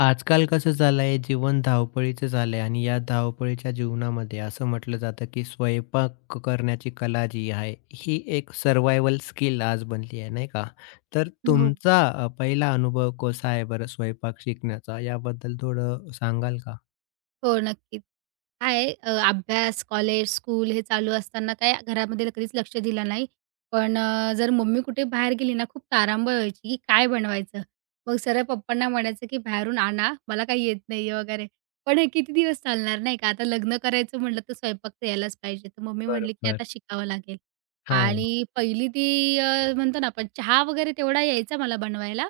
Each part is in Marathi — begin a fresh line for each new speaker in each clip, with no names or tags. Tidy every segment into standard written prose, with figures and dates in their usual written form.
आजकाल कसं झालंय जीवन धावपळीचं झालंय आणि या धावपळीच्या जीवनामध्ये असं म्हटलं जातं की स्वयंपाक करण्याची कला जी आहे ही एक सर्वायवल स्किल आज बनली आहे नाही का? तर
हो,
तुमचा पहिला अनुभव कसा आहे बरं स्वयंपाक शिकण्याचा याबद्दल थोडं सांगाल का?
नक्कीच. अभ्यास, कॉलेज, स्कूल हे चालू असताना काय घरामध्ये कधीच लक्ष दिलं नाही. पण जर मम्मी कुठे बाहेर गेली ना, खूप तारांबळ व्हायची, की काय बनवायचं? मग सरळ पप्पांना म्हणायचं, की "बाहेरून आणा, मला काही येत नाहीये" वगैरे. पण हे किती दिवस चालणार नाही का? आता लग्न करायचं म्हटलं, तर स्वयंपाक तर यायलाच पाहिजे. तर मम्मी म्हणली, की
बरोबर.
"आता शिकावं लागेल."
हां.
आणि पहिली ती म्हणतो ना आपण चहा वगैरे तेवढा यायचा मला बनवायला.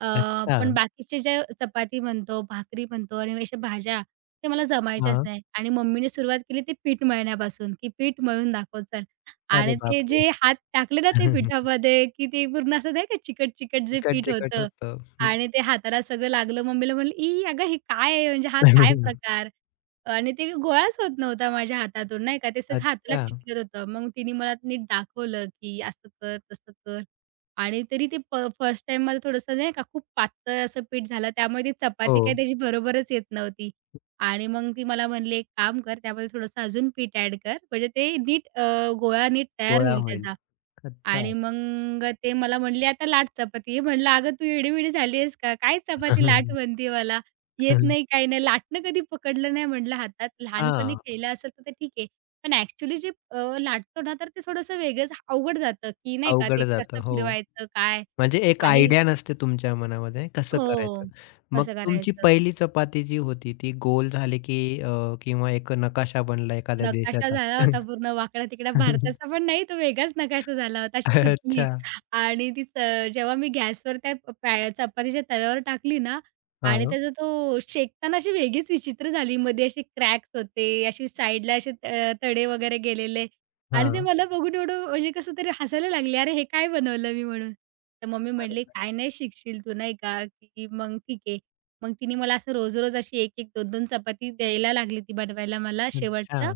अ,
अच्छा.
पण बाकीचे जे चपाती म्हणतो, भाकरी म्हणतो आणि अशा भाज्या ते मला जमायचेच
हां.
नाही आणि मम्मीने सुरुवात केली ती पीठ मळण्यापासून, की पीठ मळून दाखव चल. आणि
अरे
ते
बापरे!
जे हात टाकले ना ते पिठामध्ये, की ते पूर्ण असं नाही का चिकट-चिकट जे पीठ
तिखट-चिखट
होतं
होतं. हं.
आणि ते हाताला सगळं लागलं. मम्मीला म्हणलं, "ई अगं हे काय आहे? म्हणजे हा काय प्रकार?" आणि ते गोळाच होत नव्हता माझ्या हातातून नाही का, ते सगळं हाताला
अच्छा.
चिकटत होतं. मग तिने मला नीट दाखवलं, की असं कर, तसं कर आणि तरी ते फर्स्ट टाईम मला थोडंसं नाही का खूप पातळ असं पीठ झालं. त्यामुळे ती
हो.
चपाती काही त्याची बरोबरच येत नव्हती. आणि मग ती मला म्हणली, "एक काम कर, त्यामध्ये थोडंसं अजून पीठ ॲड कर, म्हणजे ते नीट गोळा नीट तयार
गोळा
होईल
होईल.
त्याचा."
अच्छा.
आणि मग ते मला म्हणले, "आता लाट चपाती." म्हणलं, "अगं, तू वेडी झाली आहेस का? काय चपाती लाट म्हणते मला? येत नाही, काही नाही." लाटणं कधी पकडलं नाही म्हटलं हातात. लहानपणी
हां.
खेळलं असेल तर ते ठीक आहे. पण ॲक्चुअली जे लाटतो ना, तर ते थोडंसं वेगळंच अवघड जातं, की नाही का, ते
अवघड जातं.
कसं
हो.
फिरवायचं, काय
म्हणजे एक
आणि
आयडिया नसते तुमच्या मनामध्ये कसं
हो,
करायचं. मग
कसं
तुमची
करायचं.
पहिली चपाती जी होती ती गोल झाली की अ, किंवा एक नकाशा बनला एखाद्या
नकाशा
देशाचा?
झाला होता पूर्ण वाकडा-तिकडा भारताचा पण नाही, तो वेगळाच नकाशा झाला होता. अशी तुटली
अच्छा.
आणि ती च जेव्हा मी गॅसवर त्या प- पॅ चपातीच्या तव्यावर टाकली ना आणि
हां,
त्याचा तो शेकताना अशी वेगळीच विचित्र झाली. मध्ये असे क्रॅक्स होते, अशी साईडला असे तडे वगैरे गेलेले आणि ते
हां.
मला बघून एवढं म्हणजे कसं तरी हसायला लागले, "अरे हे काय बनवलं मी?" म्हणून. तर मम्मी म्हटली, "काय
बरोबर.
नाही शिकशील तू नाही का, की मग ठीक आहे." मग तिने मला असं रोज-रोज अशी 1-1, 2-2 चपाती द्यायला लागली ती बनवायला मला
अच्छा.
शेवटचं.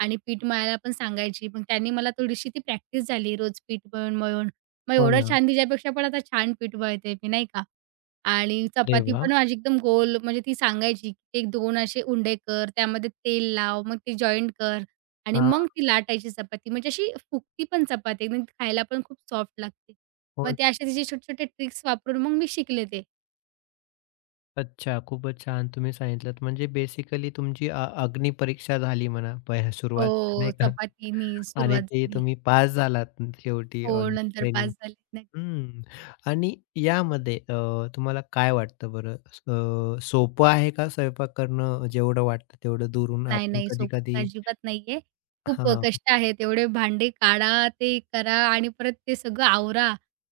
आणि पीठ मळायला पण सांगायची. मग त्यांनी मला थोडीशी ती प्रॅक्टिस झाली रोज पीठ मळून, मळून. मग
हो
एवढं
ना.
छान तिच्यापेक्षा पण आता छान पीठ मळते मी, नाही का. आणि
अरे
चपाती
वाह!
पण माझी एकदम गोल म्हणजे ती सांगायची, की एक दोन असे उंडे कर, त्यामध्ये तेल लाव, मग ते जॉइंट कर आणि
हां,
मग ती लाटायची चपाती. म्हणजे अशी फुगती पण चपाती एकदम खायला पण खूप सॉफ्ट लागते.
हो
मग
ना.
ते असे तिचे छोटे-छोटे ट्रिक्स वापरून मग मी शिकले ते.
अच्छा, खूपच छान तुम्ही सांगितलत. म्हणजे बेसिकली तुमची अग्निपरीक्षा झाली म्हणा पहि
हो,
सुरुवातीला नाही का?
चपातीनी
आणि
सुरुवात
ते
झाली.
तुम्ही पास झालात शेवटी
हो,
आणि
नंतर 5
ट्रेनिंग.
झाले.
हं. आणि यामध्ये तुम्हाला काय वाटतं बरं? सोपं आहे का स्वयंपाक करणं जेवढं वाटतं तेवढं दुरून
नाही,
आपण
नाही. सोपं
कधी-कधी
अजिबात नाहीये. खूप
हां.
कष्ट आहेत. एवढे भांडे काढा, ते करा आणि परत ते सगळं आवरा.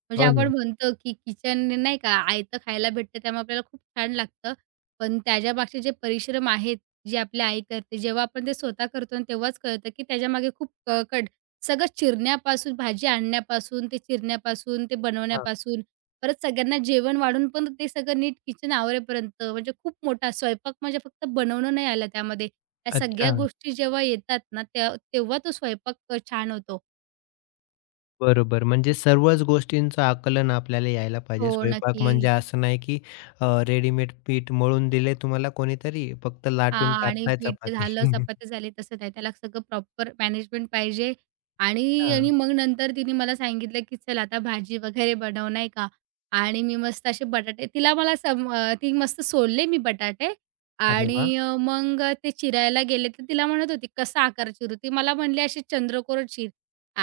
म्हणजे
हो
आपण
ना.
म्हणतो, की किचन नाही का आयतं खायला भेटतं त्यामुळे आपल्याला खूप छान लागतं. पण त्याच्यामागचे जे परिश्रम आहेत, जे आपली आई करते, जेव्हा आपण ते स्वतः करतो आणि तेव्हाच कळतं, की त्याच्यामागे खूप कट सगळं चिरण्यापासून, भाजी आणण्यापासून, ते चिरण्यापासून, ते
हां.
बनवण्यापासून, परत सगळ्यांना जेवण वाढून पण ते सगळं नीट किचन आवरेपर्यंत म्हणजे खूप मोठा स्वयंपाक म्हणजे फक्त बनवणं नाही आलं त्यामध्ये. त्या सगळ्या
अच्छा.
गोष्टी जेव्हा येतात ना, त्या तेव्हा तो स्वयंपाक छान होतो.
बरोबर. म्हणजे सर्वच गोष्टींचं आकलन आपल्याला यायला
हो,
पाहिजे. स्वयंपाक
नक्की.
म्हणजे असं नाही की रेडीमेड पीठ मळून दिले तुम्हाला कोणीतरी फक्त लाटून
हां. आणि
टाकताय
पीठ
चपाती.
झालं, चपात्या झाले तसं नाही. त्याला सगळं प्रॉपर मॅनेजमेंट पाहिजे आणि
अच्छा.
आणि मग नंतर तिने मला सांगितलं, की "चल आता भाजी वगैरे बनव." नाही का? आणि मी मस्त असे बटाटे तिला मला सम अ, ती मस्त सोलले मी बटाटे
अरे वाह!
आणि मग ते चिरायला गेले, तर तिला म्हणत होती, "कसा आकार चिरू?" ती मला म्हणली, "अशी चंद्रकोर चीर."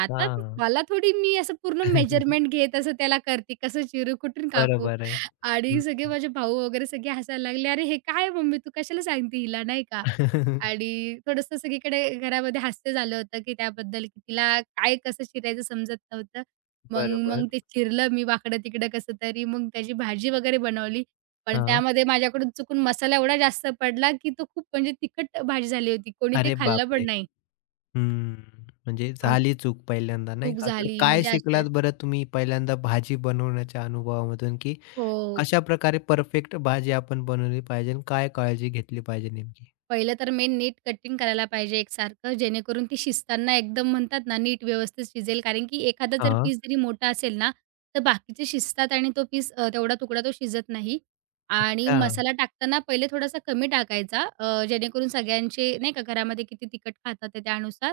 आता
हां.
मला थोडी मी असं पूर्ण मेजरमेंट घेत असं त्याला करते, कसं चिरू, कुठून कापू?
बरोबर आहे.
आणि
हं.
सगळे माझे भाऊ वगैरे सगळे हसायला लागले, "अरे हे काय मम्मी तू कशाला सांगते हिला?" नाही का. आणि थोडंसं सगळीकडे घरामध्ये हास्य झालं होतं, की त्याबद्दल की तिला काय कसं चिरायचं समजत नव्हतं. मग
बरोबर.
मग ते चिरलं मी वाकडं-तिकडं कसं तरी. मग त्याची भाजी वगैरे बनवली. पण
हां.
त्यामध्ये माझ्याकडून चुकून मसाला एवढा जास्त पडला, की तो खूप म्हणजे तिखट भाजी झाली होती. कोणी ते
अरे
खाल्लं
बापरे!
पण नाही.
हम्म, म्हणजे
मग
झाली चूक पहिल्यांदा नाही
चूक
का? तर
झाली
काय
म्हणजे असं
शिकलात बरं तुम्ही पहिल्यांदा भाजी बनवण्याच्या अनुभवामधून, की
हो.
कशाप्रकारे परफेक्ट भाजी आपण बनवली पाहिजे आणि काय काळजी घेतली पाहिजे नेमकी?
पहिलं तर मेन नीट कटिंग करायला पाहिजे एकसारखं, जेणेकरून ती शिजताना एकदम म्हणतात ना, नीट व्यवस्थित शिजेल. कारण की एखादा जर
हां,
पीस जरी मोठा असेल ना, तर बाकीचे शिजतात आणि तो पीस तेवढा तुकडा तो शिजत नाही. आणि
अच्छा.
मसाला टाकताना पहिले थोडासा कमी टाकायचा जेणेकरून सगळ्यांचे नाही का घरामध्ये किती तिखट खातात ते त्यानुसार.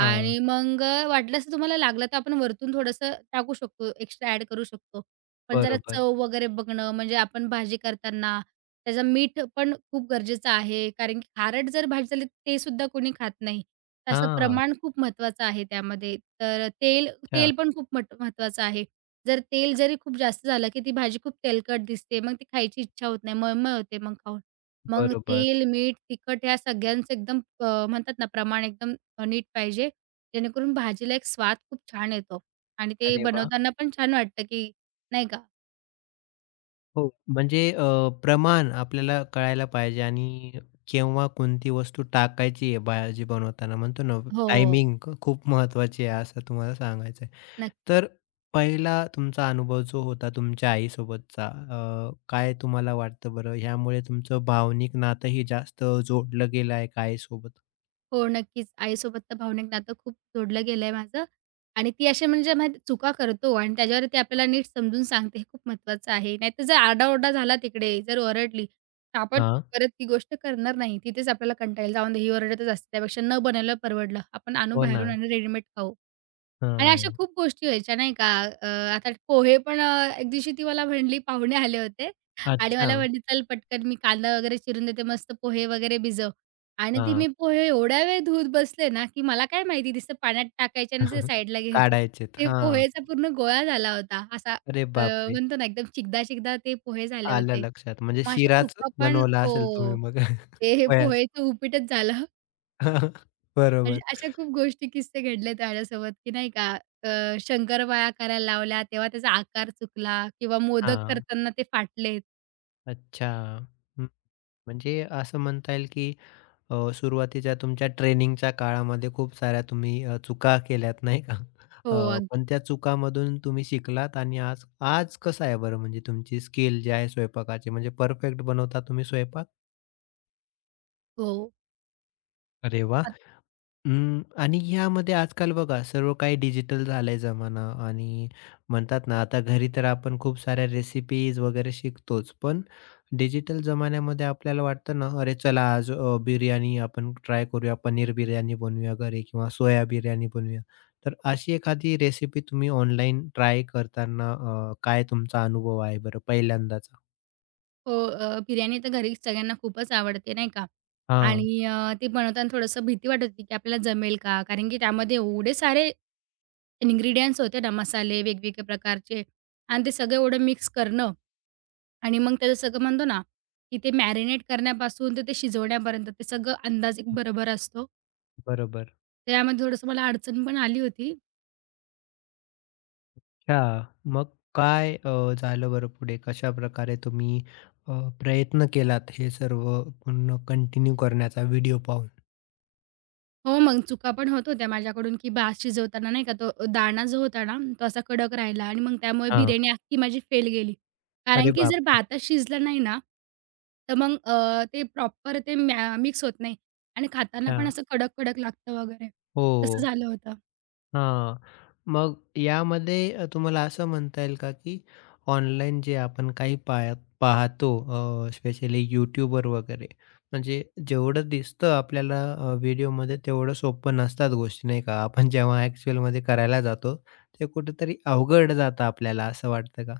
हां,
आणि मग वाटल्यास तुम्हाला लागलं तर आपण वरतून थोडंसं टाकू शकतो, एक्स्ट्रा ॲड करू शकतो. पण जरा
बरोबर.
चव वगैरे बघणं म्हणजे आपण भाजी करताना त्याचं मीठ पण खूप गरजेचं आहे. कारण की खारट जर भाजी झाली ते सुद्धा कोणी खात नाही. तर असं
हां,
प्रमाण खूप महत्त्वाचं आहे त्यामध्ये. तर तेल
अच्छा.
तेल पण खूप महत्त्वाचं आहे. जर तेल जरी खूप जास्त झालं, की ती भाजी खूप तेलकट दिसते. मग ती खायची इच्छा होत नाही. मळमळ होते मग खाऊन. मग
बरोबर.
तेल, मीठ, तिखट या सगळ्यांचं एकदम म्हणतात ना प्रमाण एकदम नीट पाहिजे. जेणेकरून भाजीला एक स्वाद खूप छान येतो आणि ते
अरे वाह!
बनवताना पण छान वाटतं, की नाही का?
हो, म्हणजे प्रमाण आपल्याला कळायला पाहिजे आणि केव्हा कोणती वस्तू टाकायची आहे भाजी बनवताना म्हणतो ना,
हो,
टायमिंग खूप महत्त्वाची आहे असं तुम्हाला सांगायचं तर पहिला तुमचा अनुभव जो होता तुमच्या आईसोबतचा काय तुम्हाला वाटतं बरं ह्यामुळे तुमचं भावनिक नातंही जास्त जोडलं गेलं आहे का आईसोबत?
नक्कीच. आईसोबत तर भावनिक नातं खूप जोडलं गेलंय माझं आणि ती अशी म्हणजे माहिती चुका करतो आणि त्याच्यावर ती आपल्याला नीट समजून सांगते, हे खूप महत्त्वाचं आहे. नाहीतर जर आरडाओरडा झाला तिकडे, जर ओरडली, तर आपण
हां.
परत ती गोष्ट करणार नाही. तिथेच आपल्याला कंटाळेल, जाऊन दे ही ओरडतच असते, त्यापेक्षा न बनवलेलं परवडलं. आपण आणू
हो ना.
बाहेरून आणि रेडीमेड खाऊ. आणि अशा
हां.
खूप गोष्टी व्हायच्या नाही का. अ, आता पोहे पण एक दिवशी ती मला म्हणली पाहुणे आले होते आणि
अच्छा.
मला म्हणली, "चल पटकन मी कांदा वगैरे चिरून देते, मस्त पोहे वगैरे भिजव." आणि ती
हां.
मी पोहे एवढा वेळ धुत बसले ना, की मला काय माहिती नुसतं पाण्यात टाकायचे आणि ते साईडला घ्यायचे.
काढायचेत.
ते
हां.
पोहेचा पूर्ण गोळा झाला होता. असा
अरे
अ,
बापरे!
म्हणतो ना एकदम चिकदा-चिकदा ते पोहे झाले
आलं
होते.
लक्षात. म्हणजे
मग अशा
शिराच
चुका पण
बनवला असेल तुम्ही
हो.
मग
ते हे
वयाचं.
पोहेचं उपीटच झालं.
बरोबर.
अशा खूप गोष्टी किस्से घडलेत माझ्यासोबत, की नाही का शंकरपाळ्या करायला लावल्या, तेव्हा त्याचा आकार चुकला किंवा मोदक
हां.
करताना ते फाटलेत.
अच्छा. हं. म्हणजे असं म्हणता येईल की सुरुवातीच्या तुमच्या ट्रेनिंगच्या काळामध्ये खूप साऱ्या तुम्ही चुका केल्यात नाही का?
हो, अगदी.
पण त्या चुकांमधून तुम्ही शिकलात आणि आज आज कसं आहे बरं म्हणजे तुमची स्किल जी आहे स्वयंपाकाची म्हणजे परफेक्ट बनवता तुम्ही स्वयंपाक?
हो.
अरे वाह!
आत
हं. आणि ह्यामध्ये आजकाल बघा सर्व काही डिजिटल झालंय जमाना आणि म्हणतात ना, आता घरी तर आपण खूप साऱ्या रेसिपीज वगैरे शिकतोच. पण डिजिटल जमान्यामध्ये आपल्याला वाटतं ना, "अरे चला आज बिर्याणी आपण ट्राय करूया, पनीर बिर्याणी बनवूया घरी किंवा सोया बिर्याणी बनवूया." तर अशी एखादी रेसिपी तुम्ही ऑनलाईन ट्राय करताना काय तुमचा अनुभव आहे बरं पहिल्यांदाचा?
हो, बिर्याणी तर घरी सगळ्यांना खूपच आवडते, नाही का?
हां,
आणि ते बनवताना थोडंसं भीती वाटत होती, की आपल्याला जमेल का? कारण की त्यामध्ये एवढे सारे इन्ग्रीडियंट्स होते ना, मसाले वेगवेगळ्या प्रकारचे आणि ते सगळं एवढं मिक्स करणं आणि मग त्याचं सगळं म्हणतो ना, की ते मॅरिनेट करण्यापासून तर ते शिजवण्यापर्यंत ते सगळं अंदाज एक बरोबर असतो.
बरोबर.
त्यामध्ये थोडंसं मला अडचण पण आली होती.
अच्छा. मग काय झालं बरं पुढे? कशाप्रकारे तुम्ही अ, प्रयत्न केलात हे सर्व पुन्हा कंटिन्यू करण्याचा व्हिडिओ पाहून?
हो, मग चुका पण होत होत्या माझ्याकडून, की भात शिजवताना नाही का तो दाणा जो होता ना, तो असा कडक राहिला आणि मग त्यामुळे
हां.
बिर्याणी अख्खी माझी फेल गेली. कारण
अरे
की जर
बापरे!
भातच शिजला नाही ना, तर मग ते प्रॉपर ते मिक्स होत नाही आणि खाताना
अच्छा.
पण असं कडक-कडक लागतं वगैरे. तसं
हो.
झालं होतं.
हां. मग यामध्ये तुम्हाला असं म्हणता येईल का, की ऑनलाईन जे आपण काही पाया पाहतो स्पेशली YouTubeवर वगैरे, म्हणजे जेवढं दिसतं आपल्याला व्हिडिओमध्ये तेवढं सोपं नसतात गोष्टी नाही का? आपण जेव्हा ॲक्चुअलमध्ये करायला जातो, ते कुठेतरी अवघड जातं आपल्याला असं वाटतं का?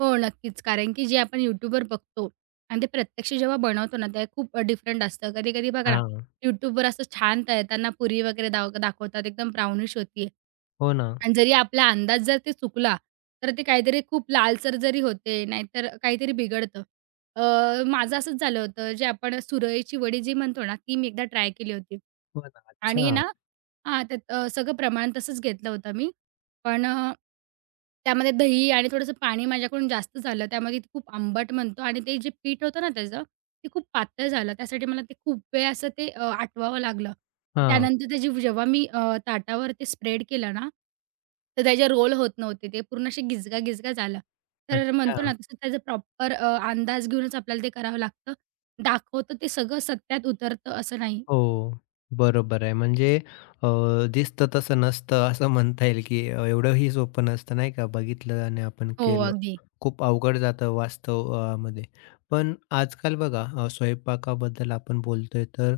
हो, नक्कीच. कारण की जे आपण YouTubeवर बघतो आणि ते प्रत्यक्ष जेव्हा बनवतो ना, ते खूप डिफरंट असतं. कधी-कधी बघा ना,
हां.
YouTubeवर असं छान तळताना पुरी वगैरे दाखवतात, एकदम ब्राउनिश होतीये.
हो ना.
आणि जरी आपला अंदाज जर ते चुकला, तर ते काहीतरी खूप लालसर जरी होते, नाहीतर काहीतरी बिघडतं. अ, माझं असंच झालं होतं, जे आपण सुरईची वडी जी म्हणतो ना, ती मी एकदा ट्राय केली होती.
हो ना.
आणि
अच्छा.
ना हां, त्यात सगळं प्रमाण तसंच घेतलं होतं मी. पण त्यामध्ये दही आणि थोडंसं पाणी माझ्याकडून जास्त झालं. त्यामध्ये ते खूप आंबट म्हणतो आणि ते जे पीठ होतं ना त्याचं, ते खूप पातळ झालं. त्यासाठी मला ते खूप वेळ असं ते आटवावं लागलं.
हां.
त्यानंतर त्याची जेव्हा मी ताटावर ते स्प्रेड केलं ना, तर त्याचे रोल होत नव्हते. ते पूर्ण असे गिजगा गिचका झाला. तर
अच्छा.
म्हणतो ना तसं त्याचं प्रॉपर अंदाज घेऊनच आपल्याला ते करावं लागतं. दाखवतं ते सगळं सत्यात उतरतं असं नाही.
हो, बरोबर आहे. म्हणजे अ, दिसतं तसं नसतं असं म्हणता येईल, की एवढंही सोपं नसतं नाही का? बघितलं आणि आपण
हो,
केलं.
अगदी.
खूप अवघड जातं वास्तव मध्ये. पण आजकाल बघा स्वयंपाकाबद्दल आपण बोलतोय तर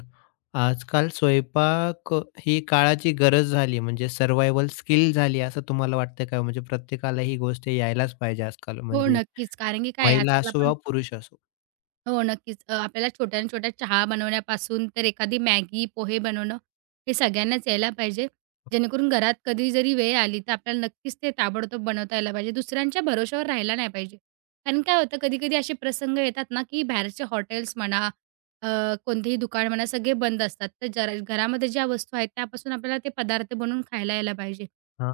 आजकाल स्वयंपाक ही काळाची गरज झाली म्हणजे सर्व्हायव्हल स्किल झाली असं तुम्हाला वाटतं का? म्हणजे प्रत्येकाला ही गोष्ट यायलाच पाहिजे आजकाल
हो,
म्हणजे
नक्कीच. कारण की काय आहे
महिला
आजकाल
असो
आपण
किंवा पुरुष असो?
हो, नक्कीच. आपल्याला छोट्या-छोट्या चहा बनवण्यापासून तर एखादी मॅगी, पोहे बनवणं हे सगळ्यांनाच यायला पाहिजे. जेणेकरून घरात कधी जरी वेळ आली, तर आपल्याला नक्कीच ते ताबडतोब बनवता यायला पाहिजे. दुसऱ्यांच्या भरोश्यावर राहायला नाही पाहिजे. कारण काय होतं, कधी-कधी असे प्रसंग येतात ना, की बाहेरचे हॉटेल्स म्हणा, अ, कोणतेही दुकान म्हणा, सगळे बंद असतात. तर जरा घरामध्ये ज्या वस्तू आहेत, त्यापासून आपल्याला ते पदार्थ बनवून खायला यायला पाहिजे,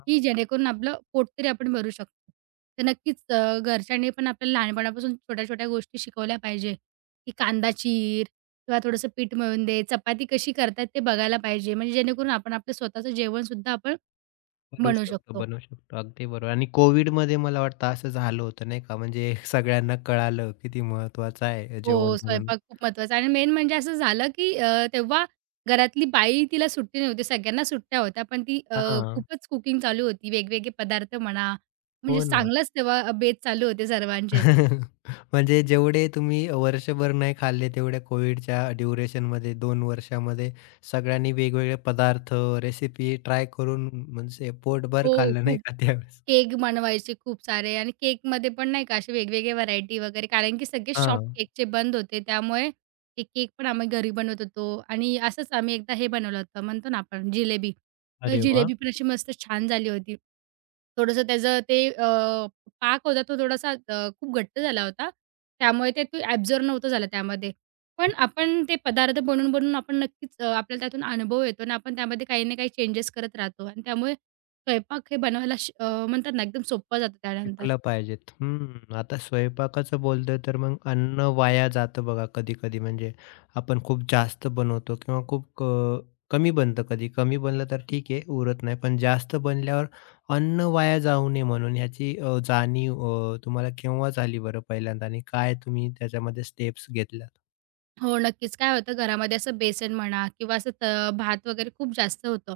की जेणेकरून आपलं पोट तरी आपण भरू शकतो. तर नक्कीच घरच्यांनी पण आपल्याला लहानपणापासून छोट्या-छोट्या गोष्टी शिकवल्या पाहिजे. की कांदा चीर किंवा थोडंसं पीठ मळून दे, चपाती कशी करतात ते बघायला पाहिजे. म्हणजे जेणेकरून आपण आपलं स्वतःचं जेवणसुद्धा आपण
करू
बनवू
शकतो,
शकतो.
बनवू शकतो. अगदी बरोबर आणि कोविडमध्ये मला वाटतं असं झालं होतं नाही का? म्हणजे सगळ्यांना कळालं किती महत्त्वाचं आहे
हो,
जेवण म्हणून.
स्वयंपाक खूप महत्त्वाचा आहे आणि मेन म्हणजे असं झालं की तेव्हा घरातली बाई तिला सुट्टी नव्हती. सगळ्यांना सुट्ट्या होत्या, पण ती
हां,
खूपच कुकिंग चालू होती. वेगवेगळे पदार्थ म्हणा, म्हणजे
हो ना.
चांगलाच तेव्हा बेत चालू होते सर्वांचेच.
म्हणजे जेवढे तुम्ही वर्षभर नाही खाल्ले तेवढे कोविडच्या ड्युरेशनमध्ये 2 वर्षामध्ये सगळ्यांनी वेगवेगळे पदार्थ, रेसिपी ट्राय करून म्हणजे पोटभर
हो,
खाल्लं नाही
खूप.
का त्यावेळेस?
केक बनवायचे खूप सारे आणि केकमध्ये पण नाही का असे वेगवेगळे व्हरायटी वगैरे कारण की सगळे शॉप
हां.
केकचे बंद होते. त्यामुळे ते केक पण आम्ही घरी बनवत होतो आणि असंच आम्ही एकदा हे बनवलं होतं म्हणतो ना आपण जिलेबी. तर
अरे वाह!
जिलेबी पण अशी मस्त छान झाली होती. थोडंसं त्याचं ते पाक होता तो थोडासा खूप घट्ट झाला होता. त्यामुळे ते ॲब्झॉर्ब नव्हतं झालं त्यामध्ये. पण आपण ते पदार्थ बनवून, बनवून आपण नक्कीच आपल्याला त्यातून अनुभव येतो आणि आपण त्यामध्ये काही ना काही चेंजेस करत राहतो आणि त्यामुळे स्वयंपाक हे बनवायला म्हणतात ना एकदम सोपा जातो त्यानंतर.
शिकलं पाहिजेत. हं. आता स्वयंपाकाचं बोलतोय तर मग अन्न वाया जातं बघा कधी-कधी. म्हणजे आपण खूप जास्त बनवतो किंवा खूप क कमी बनतं कधी. कमी बनलं तर ठीक आहे, उरत नाही. पण जास्त बनल्यावर अन्न वाया जाऊ नये म्हणून ह्याची जाणीव तुम्हाला केव्हा झाली बरं पहिल्यांदा आणि काय तुम्ही त्याच्यामध्ये स्टेप्स घेतल्यात?
हो, नक्कीच. काय होतं घरामध्ये असं बेसन म्हणा किंवा असं त भात वगैरे खूप जास्त होतं.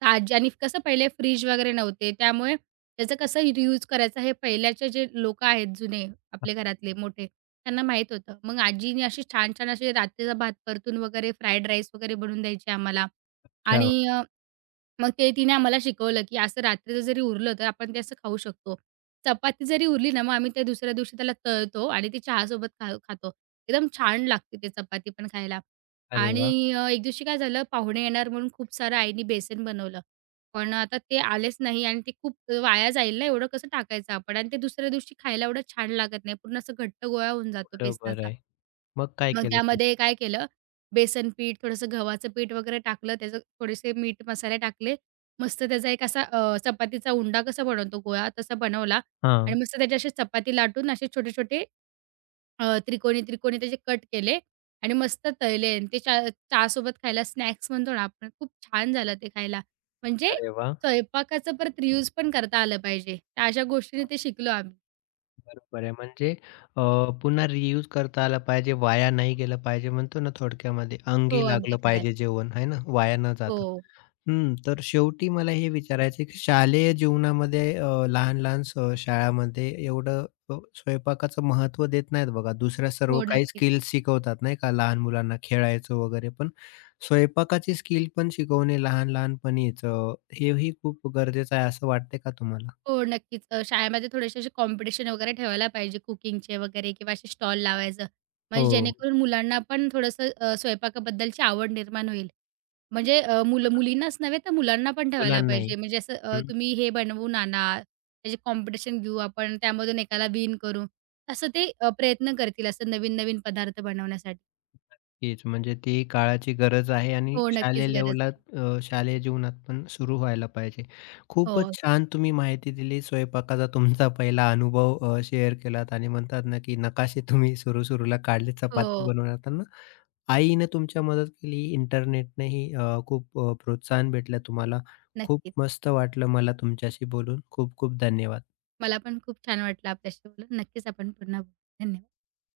तर आजी आणि कसं पहिले फ्रिज वगैरे नव्हते. त्यामुळे त्याचं कसं रियूज करायचं हे पहिल्याचे जे लोकं आहेत जुने आपले घरातले मोठे, त्यांना माहीत होतं. मग आजीने असे छान-छान असे रात्रीचा भात परतून वगैरे फ्राईड राईस वगैरे बनवून द्यायची आम्हाला
अच्छा.
आणि मग ते तिने आम्हाला शिकवलं, की असं रात्रीचं जरी उरलं, तर आपण ते असं खाऊ शकतो. चपाती जरी उरली ना, मग आम्ही त्या दुसऱ्या दिवशी त्याला तळतो आणि ती चहासोबत खातो. एकदम छान लागते ते चपाती पण खायला.
अरे
आणि
वाह!
एक दिवशी काय झालं, पाहुणे येणार म्हणून खूप सारं आईनी बेसन बनवलं. पण आता ते आलेच नाही आणि ते खूप वाया जाईल ना, एवढं कसं टाकायचं आपण आणि ते दुसऱ्या दिवशी खायला एवढं छान लागत नाही. पूर्ण असं घट्ट गोळा होऊन जातो
बरोबर
बेसनाचा.
आहे. मग काय
मग
केलं तुम्ही?
त्यामध्ये काय केलं, बेसन पीठ, थोडंसं गव्हाचं पीठ वगैरे टाकलं, त्याचं थोडेसे मीठ मसाले टाकले. मस्त त्याचा एक असा चपातीचा उंडा कसा बनवतो गोळा तसा बनवला आणि
हां.
मस्त त्याची अशी चपाती लाटून असे छोटे-छोटे त्रिकोणी-त्रिकोणी त्याचे कट केले आणि मस्त तळले आणि ते चहासोबत खायला स्नॅक्स म्हणतो ना आपण, खूप छान झालं ते खायला. म्हणजे
अरे वाह!
स्वयंपाकाचं परत रियूज पण करता आलं पाहिजे. त्या अशा गोष्टीने ते शिकलो आम्ही.
बरोबर आहे. म्हणजे अ, पुन्हा रियूज करता आला पाहिजे, वाया नाही गेलं पाहिजे म्हणतो ना थोडक्यामध्ये,
हो,
अंगी
अगदी
लागलं
खरं आहे.
पाहिजे जेवण आहे ना, वाया न जाता.
हो,
हं, तर शेवटी मला हे विचारायचं की शालेय जीवनामध्ये लहान-लहान स शाळांमध्ये एवढं स्वयंपाकाचं महत्त्व देत नाहीत बघा. दुसऱ्या सर्व काही
नक्कीच.
स्किल्स शिकवतात नाही का लहान मुलांना खेळायचं वगैरे, पण स्वयंपाकाची स्किल पण शिकवणे लहान-लहानपणीच हेही खूप गरजेचं आहे असं वाटतंय का तुम्हाला?
हो, नक्कीच. शाळेमध्ये थोडेसे असे कॉम्पिटिशन वगैरे ठेवायला पाहिजे कुकिंगचे वगैरे किंवा असे स्टॉल लावायचं. म्हणजे
हो,
जेणेकरून मुलांना पण थोडंसं स्वयंपाकाबद्दलची आवड निर्माण होईल. म्हणजे मुलं मुलींनाच नव्हे तर मुलांना पण ठेवायला
मुलांनाही.
पाहिजे. म्हणजे असं तुम्ही हे बनवून आणा, त्याचे कॉम्पिटिशन घेऊ आपण, त्यामधून एकाला विन करू. असं ते प्रयत्न करतील असं नवीन-नवीन पदार्थ बनवण्यासाठी.
नक्कीच. म्हणजे ती काळाची गरज आहे आणि
हो,
शालेय
नक्कीच गरज
लेवला
आहे.
शालेय जीवनात पण सुरू व्हायला पाहिजे. खूपच
हो,
छान तुम्ही माहिती दिली. स्वयंपाकाचा तुमचा पहिला अनुभव शेअर केलात आणि म्हणतात ना, की नकाशे तुम्ही सुरू-सुरूला काढले चपाती
हो,
बनवताना. आईने तुमच्या मदत केली, इंटरनेटनेही खूप प्रोत्साहन भेटलं तुम्हाला. खूप
नक्कीच.
मस्त वाटलं मला तुमच्याशी बोलून. खूप खूप धन्यवाद.
मला पण खूप छान वाटलं आपल्याशी बोलून. नक्कीच आपण पुन्हा बोलू. धन्यवाद.